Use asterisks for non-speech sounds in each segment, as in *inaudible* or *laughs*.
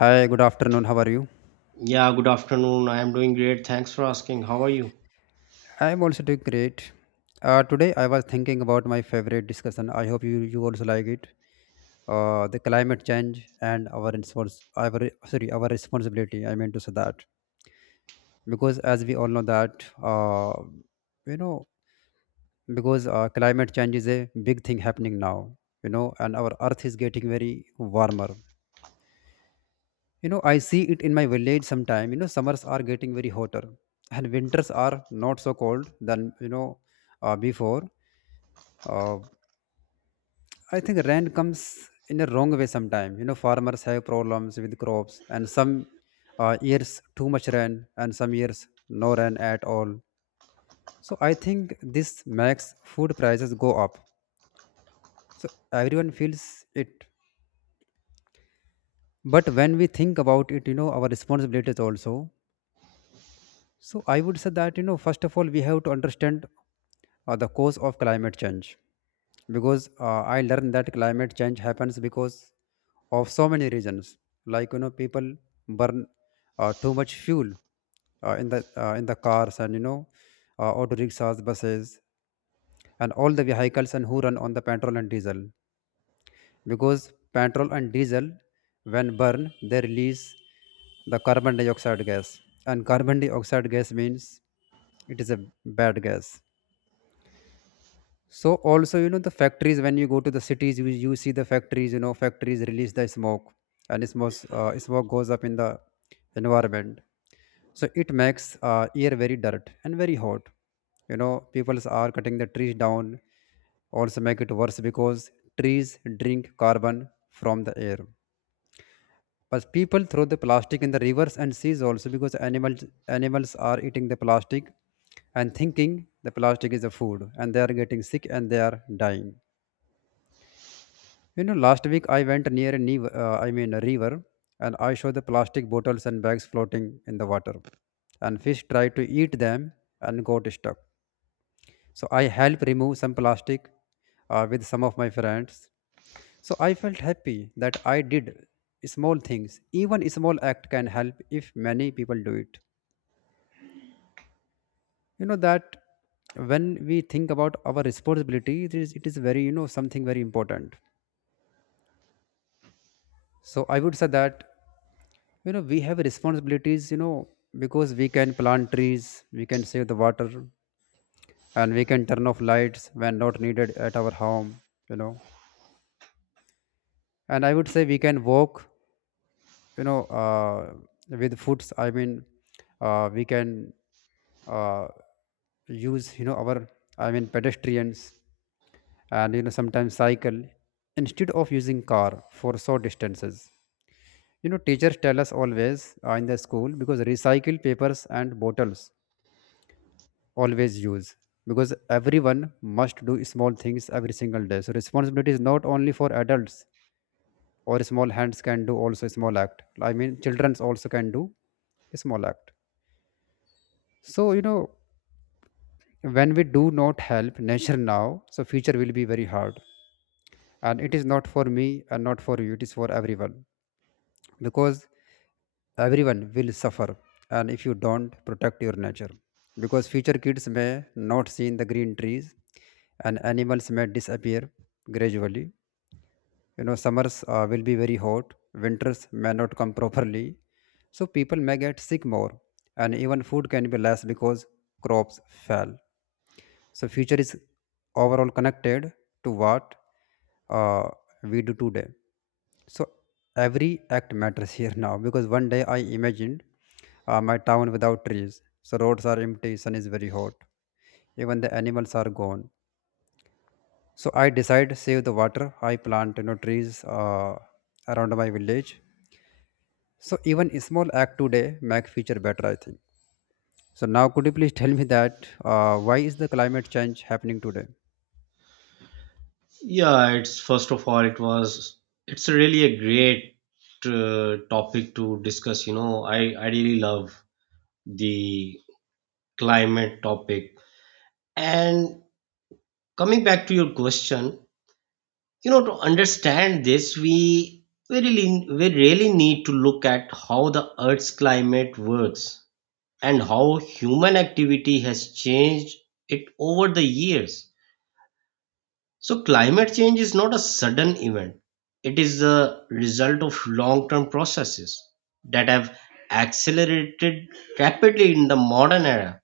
Hi, good afternoon. How are you? Yeah, good afternoon. I am doing great. Thanks for asking. How are you? I'm also doing great. Today I was thinking about my favorite discussion. I hope you also like it. The climate change and our respons- our sorry our responsibility. I meant to say that, because as we all know that, uh, you know because climate change is a big thing happening now. You know, and our Earth is getting very warmer. You know, I see it in my village sometime. You know, summers are getting very hotter, and winters are not so cold than, before. uh, I think rain comes in a wrong way sometime. You know, farmers have problems with crops, and some years too much rain, and some years no rain at all. So I think this makes food prices go up, so everyone feels it. But when we think about it, you know, our responsibilities also. So I would say that, you know, first of all we have to understand the cause of climate change, because I learned that climate change happens because of so many reasons, like, you know, people burn too much fuel, in the cars, and you know, auto rickshaws, buses, and all the vehicles and who run on the petrol and diesel. Because petrol and diesel, when burned, they release the carbon dioxide gas. And carbon dioxide gas means it is a bad gas. So also, you know, the factories, when you go to the cities, you see the factories. You know, factories release the smoke. And smoke goes up in the environment. So it makes air very dirt and very hot. You know, people are cutting the trees down also make it worse, because trees drink carbon from the air. But people throw the plastic in the rivers and seas also, because animals are eating the plastic and thinking the plastic is a food, and they are getting sick, and they are dying. You know, last week I went near a river, and I saw the plastic bottles and bags floating in the water, and fish tried to eat them and got stuck. So I helped remove some plastic with some of my friends. So I felt happy that I did small things. Even a small act can help if many people do it. You know that when we think about our responsibility, it is very, something very important. So I would say that, you know, we have responsibilities, because we can plant trees, we can save the water, and we can turn off lights when not needed at our home, you know. And I would say we can walk, you know uh, with foods, I mean, we can, uh, use, you know, our, I mean, pedestrians, and you know, sometimes cycle instead of using car for short distances. You know, teachers tell us always in the school, because recycle papers and bottles always use, because everyone must do small things every single day. So responsibility is not only for adults, or small hands can do also small act. I mean childrens also can do small act. So you know, when we do not help nature now, so future will be very hard. And it is not for me and not for you, it is for everyone, because everyone will suffer. And if you don't protect your nature, because future kids may not see the green trees, and animals may disappear gradually. You know, summers will be very hot, winters may not come properly, so people may get sick more, and even food can be less because crops fail. So future is overall connected to what, uh, we do today. So every act matters *laughs* here now, because one day I imagined my town without trees. So roads are empty, sun is very hot, even the animals are gone. So I decide save the water. I plant, you know, trees around my village. So even a small act today make future better, I think. So now could you please tell me that, why is the climate change happening today? Yeah, it's first of all, it's really a great topic to discuss. You know, I really love the climate topic. And coming back to your question, you know, to understand this, we really need to look at how the Earth's climate works and how human activity has changed it over the years. So, climate change is not a sudden event. It is the result of long term processes that have accelerated rapidly in the modern era,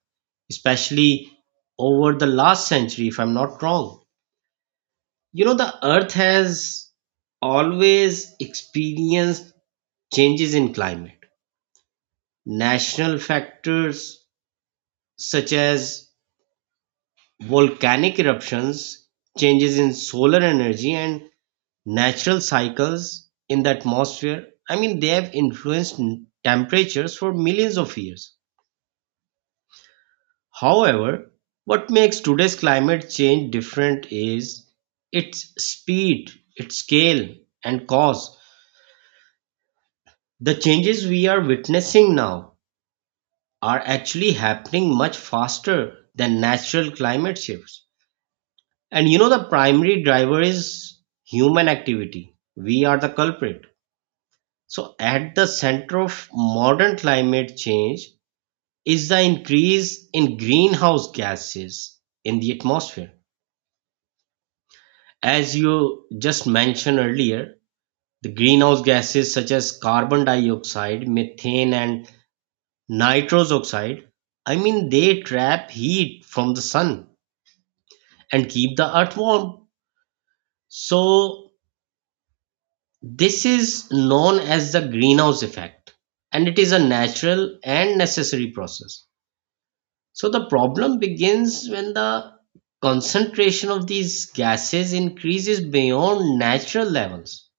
especially over the last century, if I'm not wrong. You know, the earth has always experienced changes in climate. National factors such as volcanic eruptions, changes in solar energy, and natural cycles in the atmosphere, I mean, they have influenced temperatures for millions of years. However, what makes today's climate change different is its speed, its scale, and cause. The changes we are witnessing now are actually happening much faster than natural climate shifts, and you know, the primary driver is human activity. We are the culprit. So, at the center of modern climate change is the increase in greenhouse gases in the atmosphere. As you just mentioned earlier, the greenhouse gases such as carbon dioxide, methane, and nitrous oxide, I mean, they trap heat from the sun and keep the earth warm. So, this is known as the greenhouse effect, and it is a natural and necessary process. So the problem begins when the concentration of these gases increases beyond natural levels.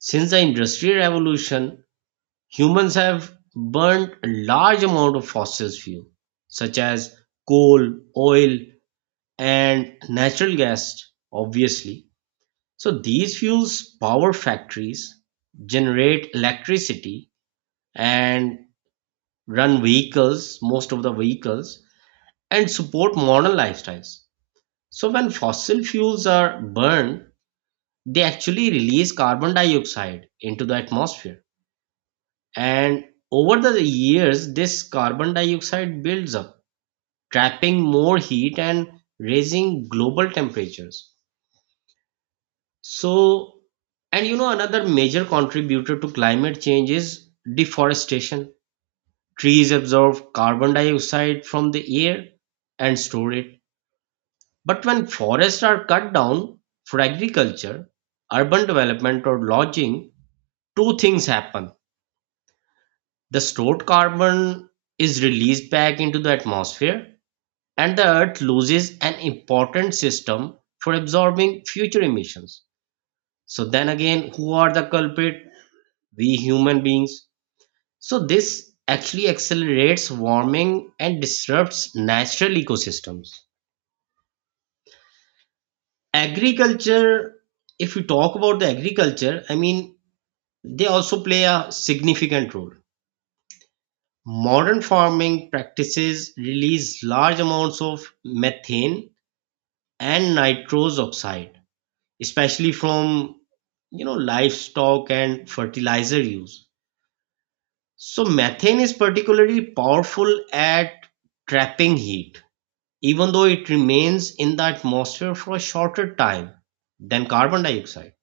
Since the Industrial Revolution, humans have burnt a large amount of fossil fuel, such as coal, oil, and natural gas, obviously. So these fuels power factories, generate electricity, and run vehicles, most of the vehicles, and support modern lifestyles. So when fossil fuels are burned, they actually release carbon dioxide into the atmosphere. And over the years, this carbon dioxide builds up, trapping more heat and raising global temperatures. So, and you know, another major contributor to climate change is deforestation. Trees absorb carbon dioxide from the air and store it. But when forests are cut down for agriculture, urban development, or lodging, two things happen. The stored carbon is released back into the atmosphere, and the earth loses an important system for absorbing future emissions. So, then again, who are the culprit? We human beings. So, this actually accelerates warming and disrupts natural ecosystems. Agriculture If we talk about the agriculture, I mean, they also play a significant role. Modern farming practices release large amounts of methane and nitrous oxide, especially from livestock and fertilizer use. So methane is particularly powerful at trapping heat, even though it remains in the atmosphere for a shorter time than carbon dioxide.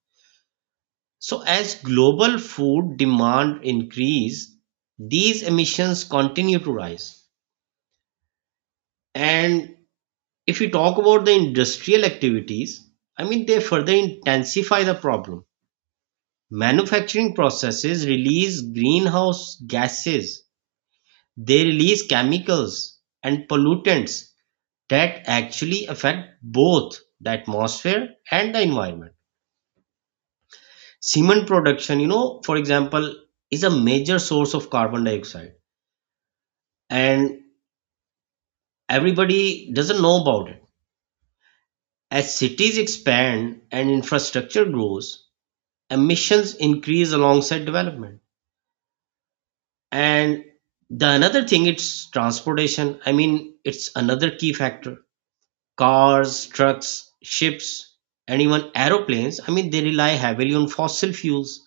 So as global food demand increase, these emissions continue to rise. And if we talk about the industrial activities, I mean, they further intensify the problem. Manufacturing processes release greenhouse gases, they release chemicals and pollutants that actually affect both the atmosphere and the environment. Cement production, you know, for example, is a major source of carbon dioxide, and everybody doesn't know about it. As cities expand and infrastructure grows, emissions increase alongside development. And the another thing it's transportation. I mean, it's another key factor. Cars, trucks, ships, and even aeroplanes, I mean, they rely heavily on fossil fuels.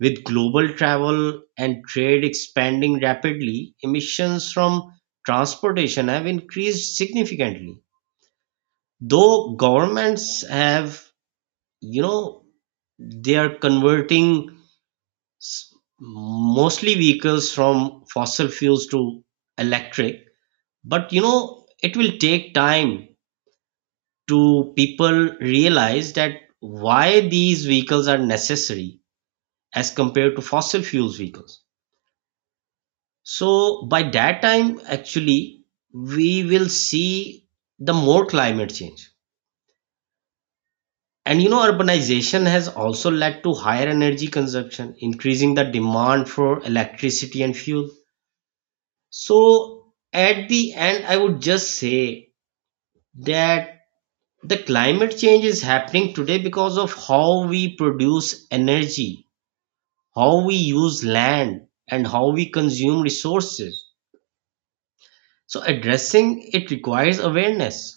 With global travel and trade expanding rapidly, emissions from transportation have increased significantly, though governments have, you know they are converting s- mostly vehicles from fossil fuels to electric. But you know, it will take time to people realize that why these vehicles are necessary as compared to fossil fuels vehicles. So by that time, actually, we will see the more climate change. And you know, urbanization has also led to higher energy consumption, increasing the demand for electricity and fuel. So, at the end, I would just say that the climate change is happening today because of how we produce energy, how we use land, and how we consume resources. So, addressing it requires awareness,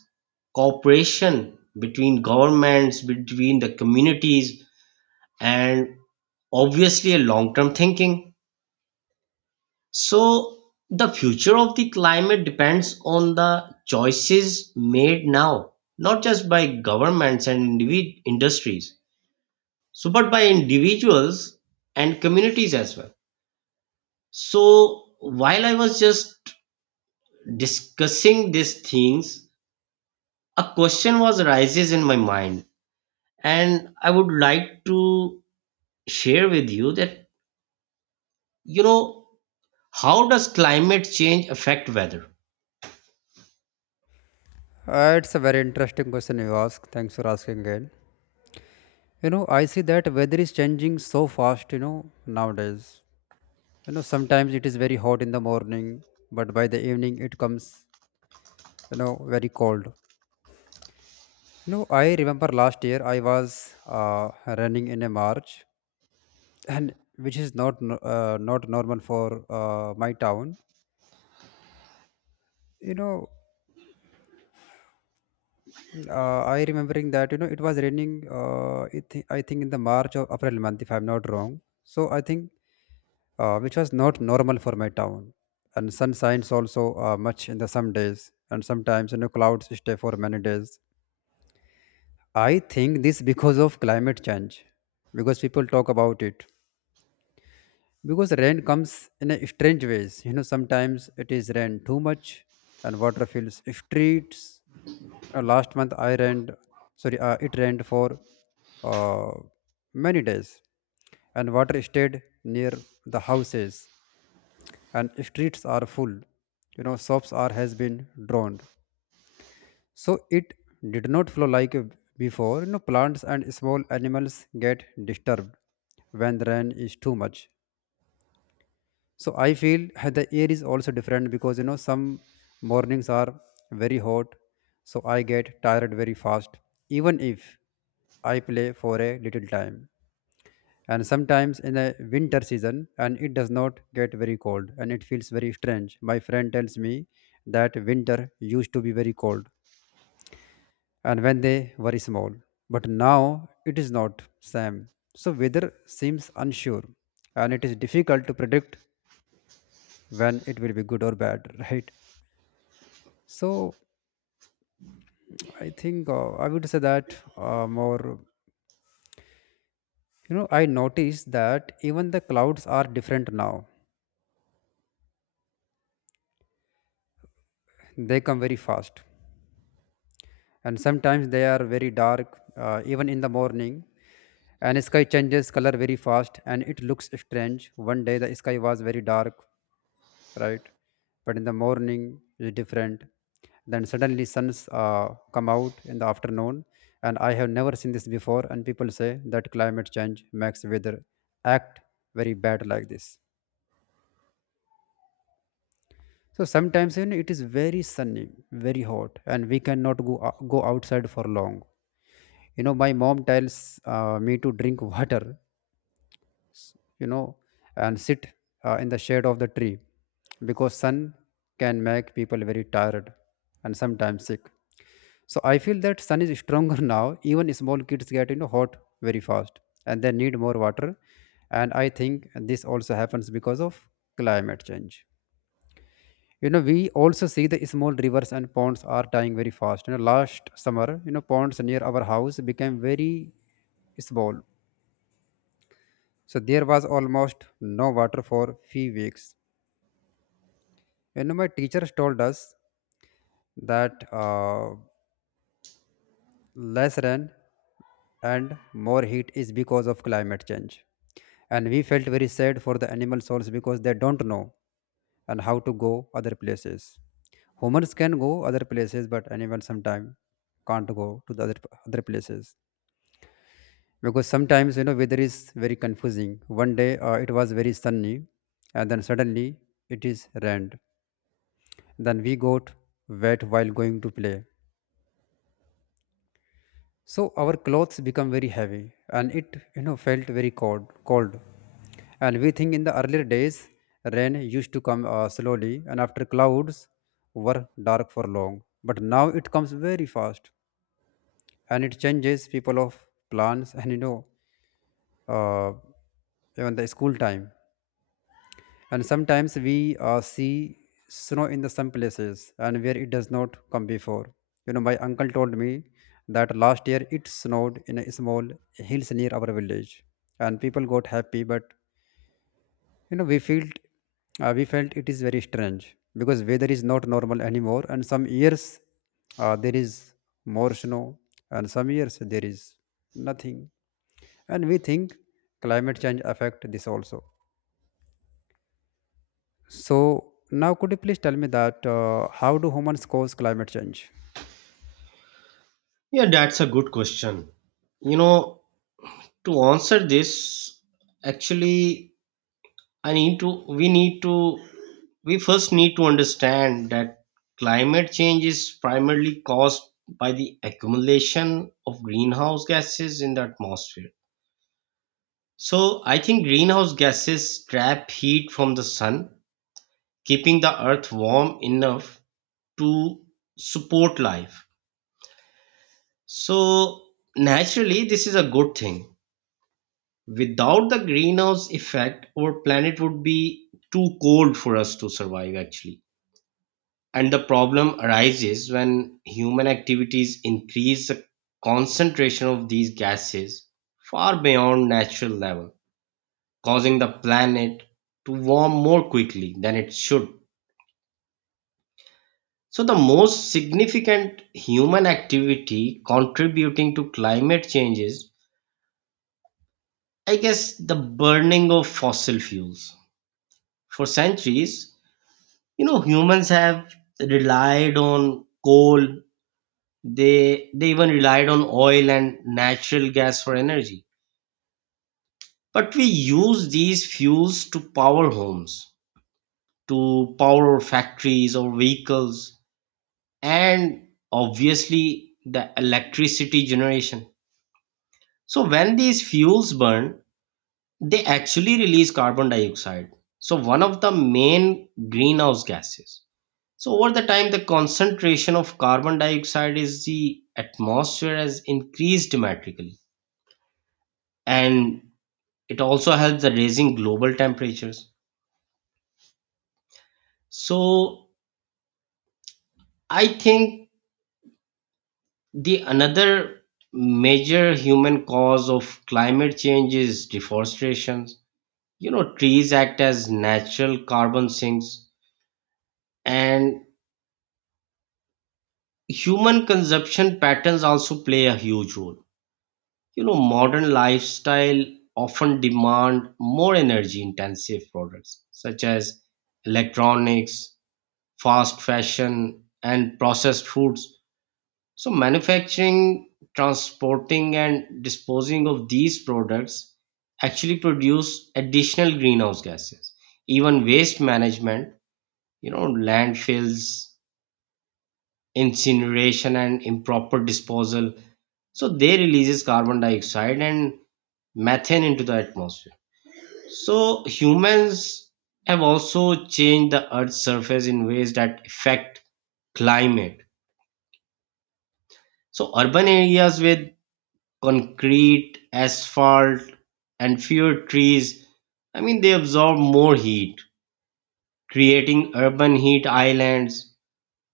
cooperation between governments, between the communities, and obviously a long term thinking. So, the future of the climate depends on the choices made now, not just by governments and industries, so but by individuals and communities as well. So, while I was just discussing these things, a question was arises in my mind, and I would like to share with you that, you know how does climate change affect weather? It's a very interesting question you ask. Thanks for asking again. You know, I see that weather is changing so fast. You know, nowadays. You know, sometimes it is very hot in the morning, but by the evening it comes, very cold. You know, I remember last year I was running in a march, and which is not normal for my town, you know. I remembering that, you know, it was raining, I think in the march or april month, if I'm not wrong. So I think, which was not normal for my town. And sun shines also much in the some days, and sometimes, you know, clouds stay for many days. I think this because of climate change, because people talk about it, because rain comes in a strange ways. You know, sometimes it is rain too much, and water fills streets. Last month I rained sorry it rained for uh, many days, and water stayed near the houses, and streets are full. You know, shops are has been drowned. So it did not flow like, before. You know, plants and small animals get disturbed when the rain is too much. So I feel *laughs* the air is also different, because you know, some mornings are very hot, so I get tired very fast, even if I play for a little time. And sometimes in the winter season, and it does not get very cold, and it feels very strange. My friend tells me that winter used to be very cold and when they were small, but now it is not same. So weather seems unsure, and it is difficult to predict when it will be good or bad, *laughs* right? So I think, I would say that, more, you know, I noticed that even the clouds are different now. They come very fast, and sometimes they are very dark, even in the morning. And sky changes color very fast, and it looks strange. One day the sky was very dark, right? But in the morning is different. Then suddenly suns come out in the afternoon, and I have never seen this before. And people say that climate change makes weather act very bad like this. So sometimes, you know, it is very sunny, very hot, and we cannot go outside for long. You know, my mom tells me to drink *laughs* water, you know, and sit in the shade of the tree, because sun can make people very tired and sometimes sick. So I feel that sun is stronger *laughs* now. Even small kids get, you know, hot very fast, and they need more water. And I think this also happens because of climate change. You know, we also see the small rivers and ponds are dying very fast. You know, last summer, you know, ponds near our house became very small, so there was almost no water for few weeks. You know, my teachers told us that, less rain and more heat is because of climate change. And we felt very sad for the animal souls because they don't know and how to go other places. Humans can go other places, but animals sometimes can't go to the other places, because sometimes, you know, weather is very confusing. One day it was very sunny, and then suddenly it is rained. Then we got wet while going to play. So our clothes become very heavy, and it, you know, felt very cold. And we think in the earlier days rain used to come, slowly and after clouds were dark for long. But now it comes very fast, and it changes people of plans, and you know, uh, even the school time. And sometimes we, see snow in the some places and where it does not come before. You know, my uncle told me that last year it snowed in a small hills near our village, and people got happy. But you know, we felt it is very strange, because weather is not normal anymore. And some years there is more snow, and some years there is nothing. And we think climate change affect this also. So now, could you please tell me that, how do humans cause climate change? Yeah, that's a good question. You know, to answer this, actually, I need to, we first need to understand that climate change is primarily caused by the accumulation of greenhouse gases in the atmosphere. So, I think greenhouse gases trap heat from the sun, keeping the earth warm enough to support life. So naturally, this is a good thing. Without the greenhouse effect, our planet would be too cold for us to survive, actually. And the problem arises when human activities increase the concentration of these gases far beyond natural level, causing the planet to warm more quickly than it should. So the most significant human activity contributing to climate changes I guess the burning of fossil fuels. For centuries, you know, humans have relied on coal. They even relied on oil and natural gas for energy. But we use these fuels to power homes, to power factories or vehicles, and obviously the electricity generation. So when these fuels burn, they actually release carbon dioxide, so one of the main greenhouse gases. So over the time, the concentration of carbon dioxide is the atmosphere has increased dramatically, and it also helps the raising global temperatures. So I think the another major human cause of climate change is deforestation. You know, trees act as natural carbon sinks, and human consumption patterns also play a huge role. You know, modern lifestyle often demand more energy intensive products such as electronics, fast fashion, and processed foods. So manufacturing, transporting, and disposing of these products actually produce additional greenhouse gases. Even waste management, you know, landfills, incineration, and improper disposal, so they releases carbon dioxide and methane into the atmosphere. So humans have also changed the earth's surface in ways that affect climate. So urban areas with concrete, asphalt, and fewer trees, I mean, they absorb more heat, creating urban heat islands.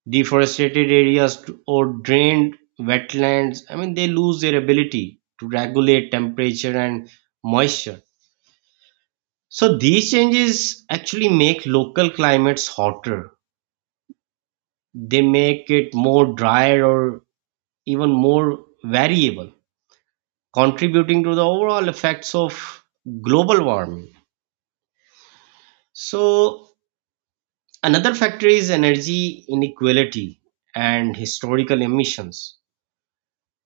Deforested areas or drained wetlands, I mean, they lose their ability to regulate temperature and moisture. So these changes actually make local climates hotter, they make it more drier or even more variable, contributing to the overall effects of global warming. So another factor is energy inequality and historical emissions.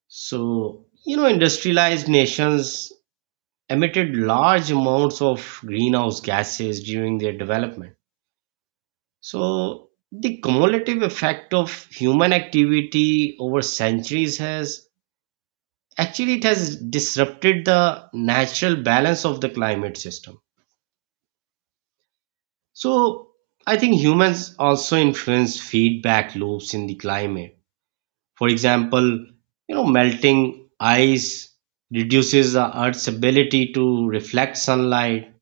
So you know, industrialized nations emitted large amounts of greenhouse gases during their development. So, the cumulative effect of human activity over centuries has actually, it has disrupted the natural balance of the climate system. So, I think humans also influence feedback loops in the climate. For example, you know, melting ice reduces the Earth's ability to reflect sunlight,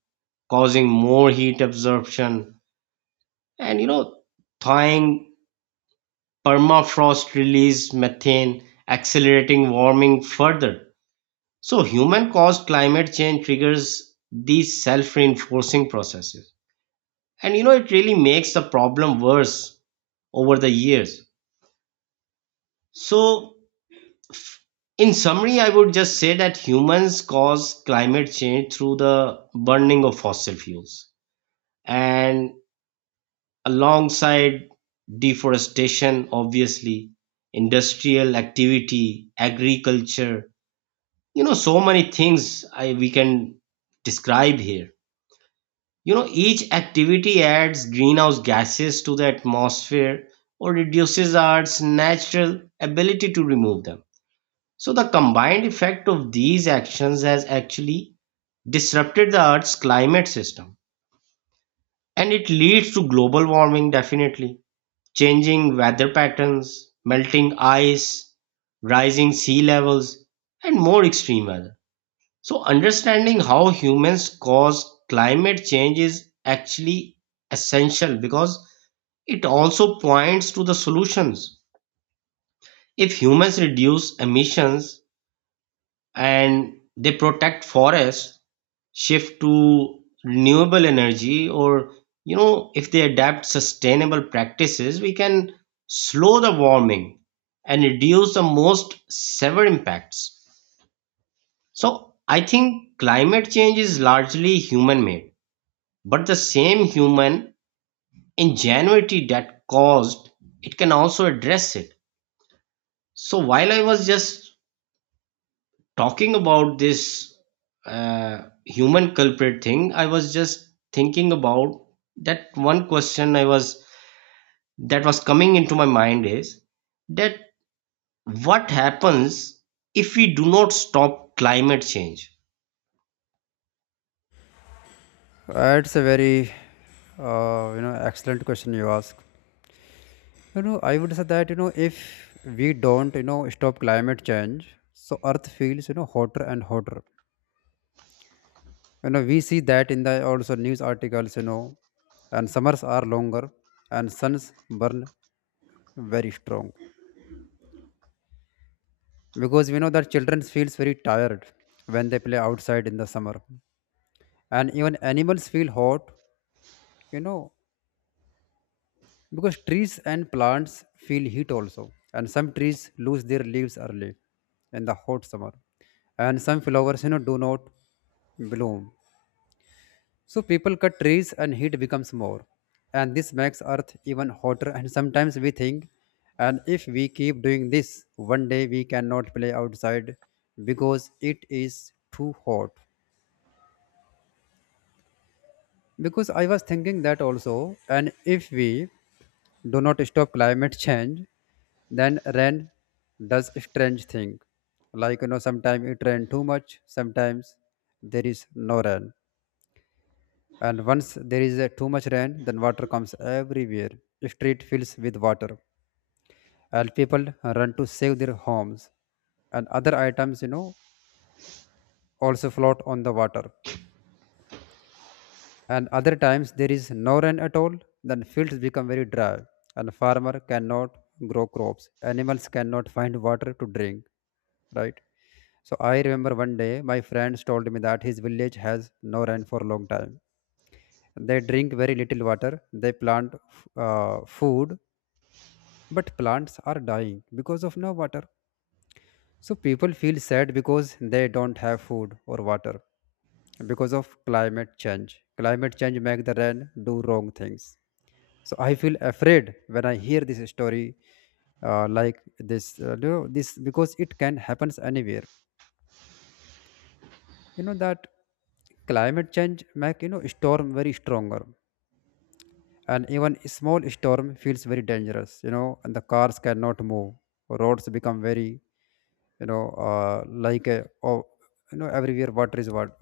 causing more heat absorption. And you know, thawing permafrost release methane, accelerating warming further. So human caused climate change triggers these self-reinforcing processes. And you know, it really makes the problem worse over the years. So in summary, I would just say that humans cause climate change through the burning of fossil fuels and alongside deforestation, obviously, industrial activity, agriculture, you know, so many things we can describe here. You know, each activity adds greenhouse gases to the atmosphere or reduces our natural ability to remove them. So, the combined effect of these actions has actually disrupted the Earth's climate system, and it leads to global warming, definitely. Changing weather patterns, melting ice, rising sea levels, and more extreme weather. So, understanding how humans cause climate change is actually essential because it also points to the solutions. If humans reduce emissions, and they protect forests, shift to renewable energy, or you know, if they adapt sustainable practices, we can slow the warming and reduce the most severe impacts. So I think climate change is largely human made, but the same human ingenuity that caused it can also address it. So while I was just talking about this human culprit thing, I was just thinking about that. One question I was that was coming into my mind is that what happens if we do not stop climate change. It's a very excellent question you ask. You know, I would say that, if we don't, stop climate change, so Earth feels, hotter and hotter. You know, we see that in the also news articles. You know, and summers are longer and suns burn very strong because we know that children feels very tired when they play outside in the summer and even animals feel hot, you know, because trees and plants feel heat also, and some trees lose their leaves early in the hot summer and some flowers, you know, do not bloom. So people cut trees and heat becomes more, and this makes earth even hotter. And sometimes we think, and if we keep doing this one day we cannot play outside because it is too hot. Because I was thinking that also, and if we do not stop climate change, then rain does strange thing, like, you know, sometimes it rain too much, sometimes there is no rain. And once there is too much rain, then water comes everywhere, street fills with water, and people run to save their homes, and other items, you know, also float on the water. And other times there is no rain at all, then fields become very dry and farmer cannot grow crops, animals cannot find water to drink, right? So I remember one day my friends told me that his village has no rain for a long time. They drink very little water. They plant food, but plants are dying because of no water. So people feel sad because they don't have food or water because of climate change. Climate change make the rain do wrong things. So I feel afraid when I hear this story like this, this, because it can happens anywhere. You know that climate change make, you know, storm very stronger, and even a small storm feels very dangerous, you know, and the cars cannot move, roads become very, you know, like a, oh, you know, everywhere water is water,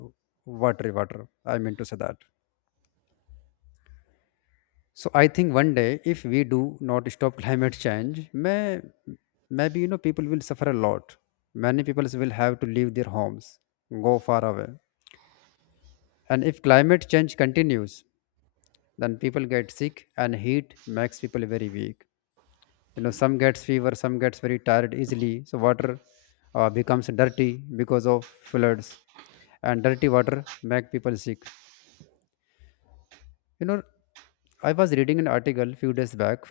watery water, I mean to say that. So I think one day, if we do not stop *laughs* climate change, may maybe, you know, people will suffer a lot, many people will have to leave their homes, go far away. And if climate change continues, then people get sick and heat makes people very weak, you know, some gets fever, some gets very tired easily. So water becomes dirty because of floods, and dirty water make people sick, you know. I was reading an article few days back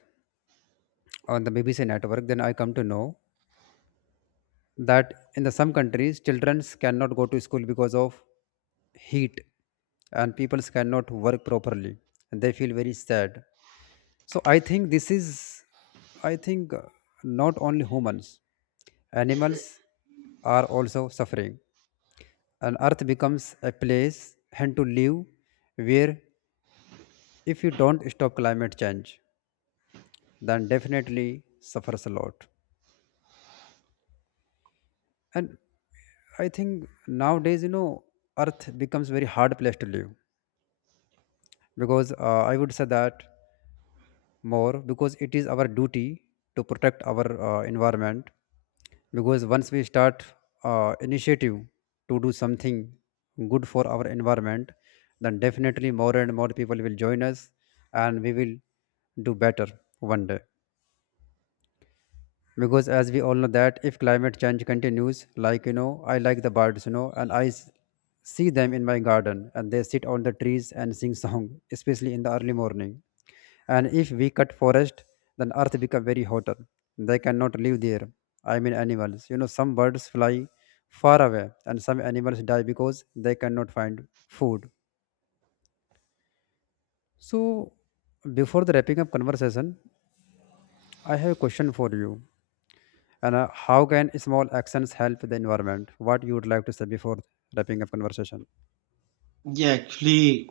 on the BBC network, then I come to know that in the some countries children cannot go to school because of heat, and people cannot work properly and they feel very sad. So I think this is, I think not only humans, animals are also suffering, and earth becomes a place and to live where, if you don't stop climate change, then definitely suffers a lot. And I think nowadays, you know, Earth becomes very hard place to live, because I would say that more, because it is our duty to protect our environment. Because once we start initiative to do something good for our environment, then definitely more and more people will join us, and we will do better one day. Because as we all know that if climate change continues, like, you know, I like the birds, you know, and see them in my garden, and they sit on the trees and sing song, especially in the early morning. And if we cut forest, then earth become very hotter, they cannot live there. I mean animals, you know, some birds fly far away and some animals die because they cannot find food. So before the wrapping up conversation, I have a question for you. And how can small actions help the environment? What you would like to say before wrapping up conversation? Yeah, actually,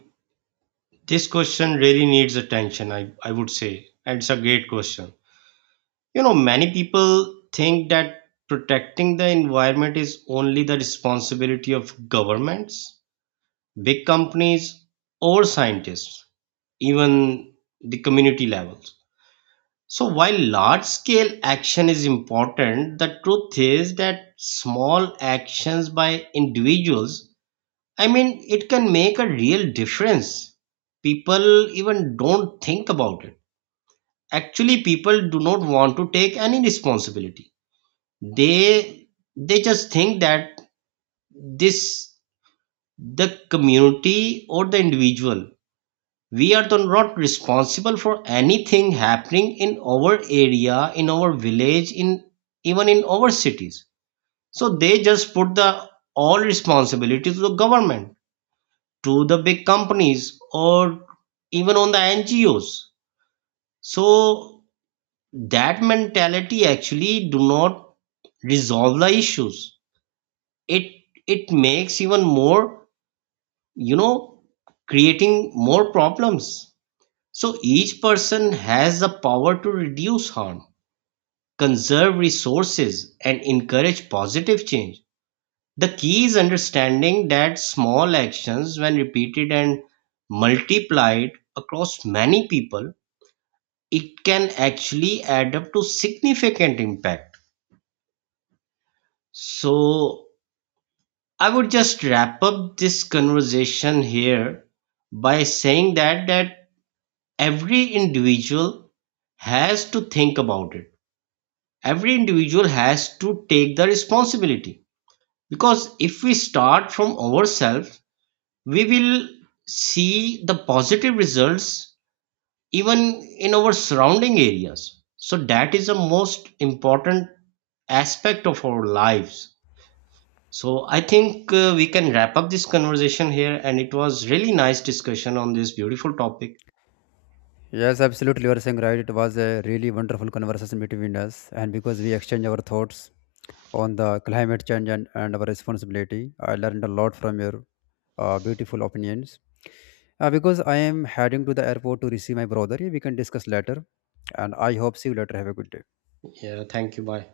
this question really needs attention, I would say, and it's a great question. You know, many people think that protecting the environment is only the responsibility of governments, big companies, or scientists, even the community levels. So while large scale action is important, the truth is that small actions by individuals, I mean, it can make a real difference. People even don't think about it. Actually, people do not want to take any responsibility. They they just think that this the community or the individual, we are the not responsible for anything happening in our area, in our village, in our cities. So they just put the all responsibility to the government, to the big companies, or even on the NGOs. So that mentality actually do not resolve the issues. It it makes even more, you know, creating more problems. So each person has the power to reduce harm, conserve resources, and encourage positive change. The key is understanding that small actions, when repeated and multiplied across many people, it can actually add up to significant impact. So I would just wrap up this conversation here by saying that every individual has to think about it, every individual has to take the responsibility, because if we start from ourselves, we will see the positive results even in our surrounding areas. So that is the most important aspect of our lives. So I think, we can wrap up this conversation here, and it was really nice discussion on this beautiful topic. Yes, absolutely. You are saying right. It was a really wonderful conversation between us, and because we exchange our thoughts on the climate change and our responsibility, I learned a lot from your beautiful opinions. Because I am heading to the airport to receive my brother, we can discuss later. And I hope see you later. Have a good day. Yeah, thank you. Bye.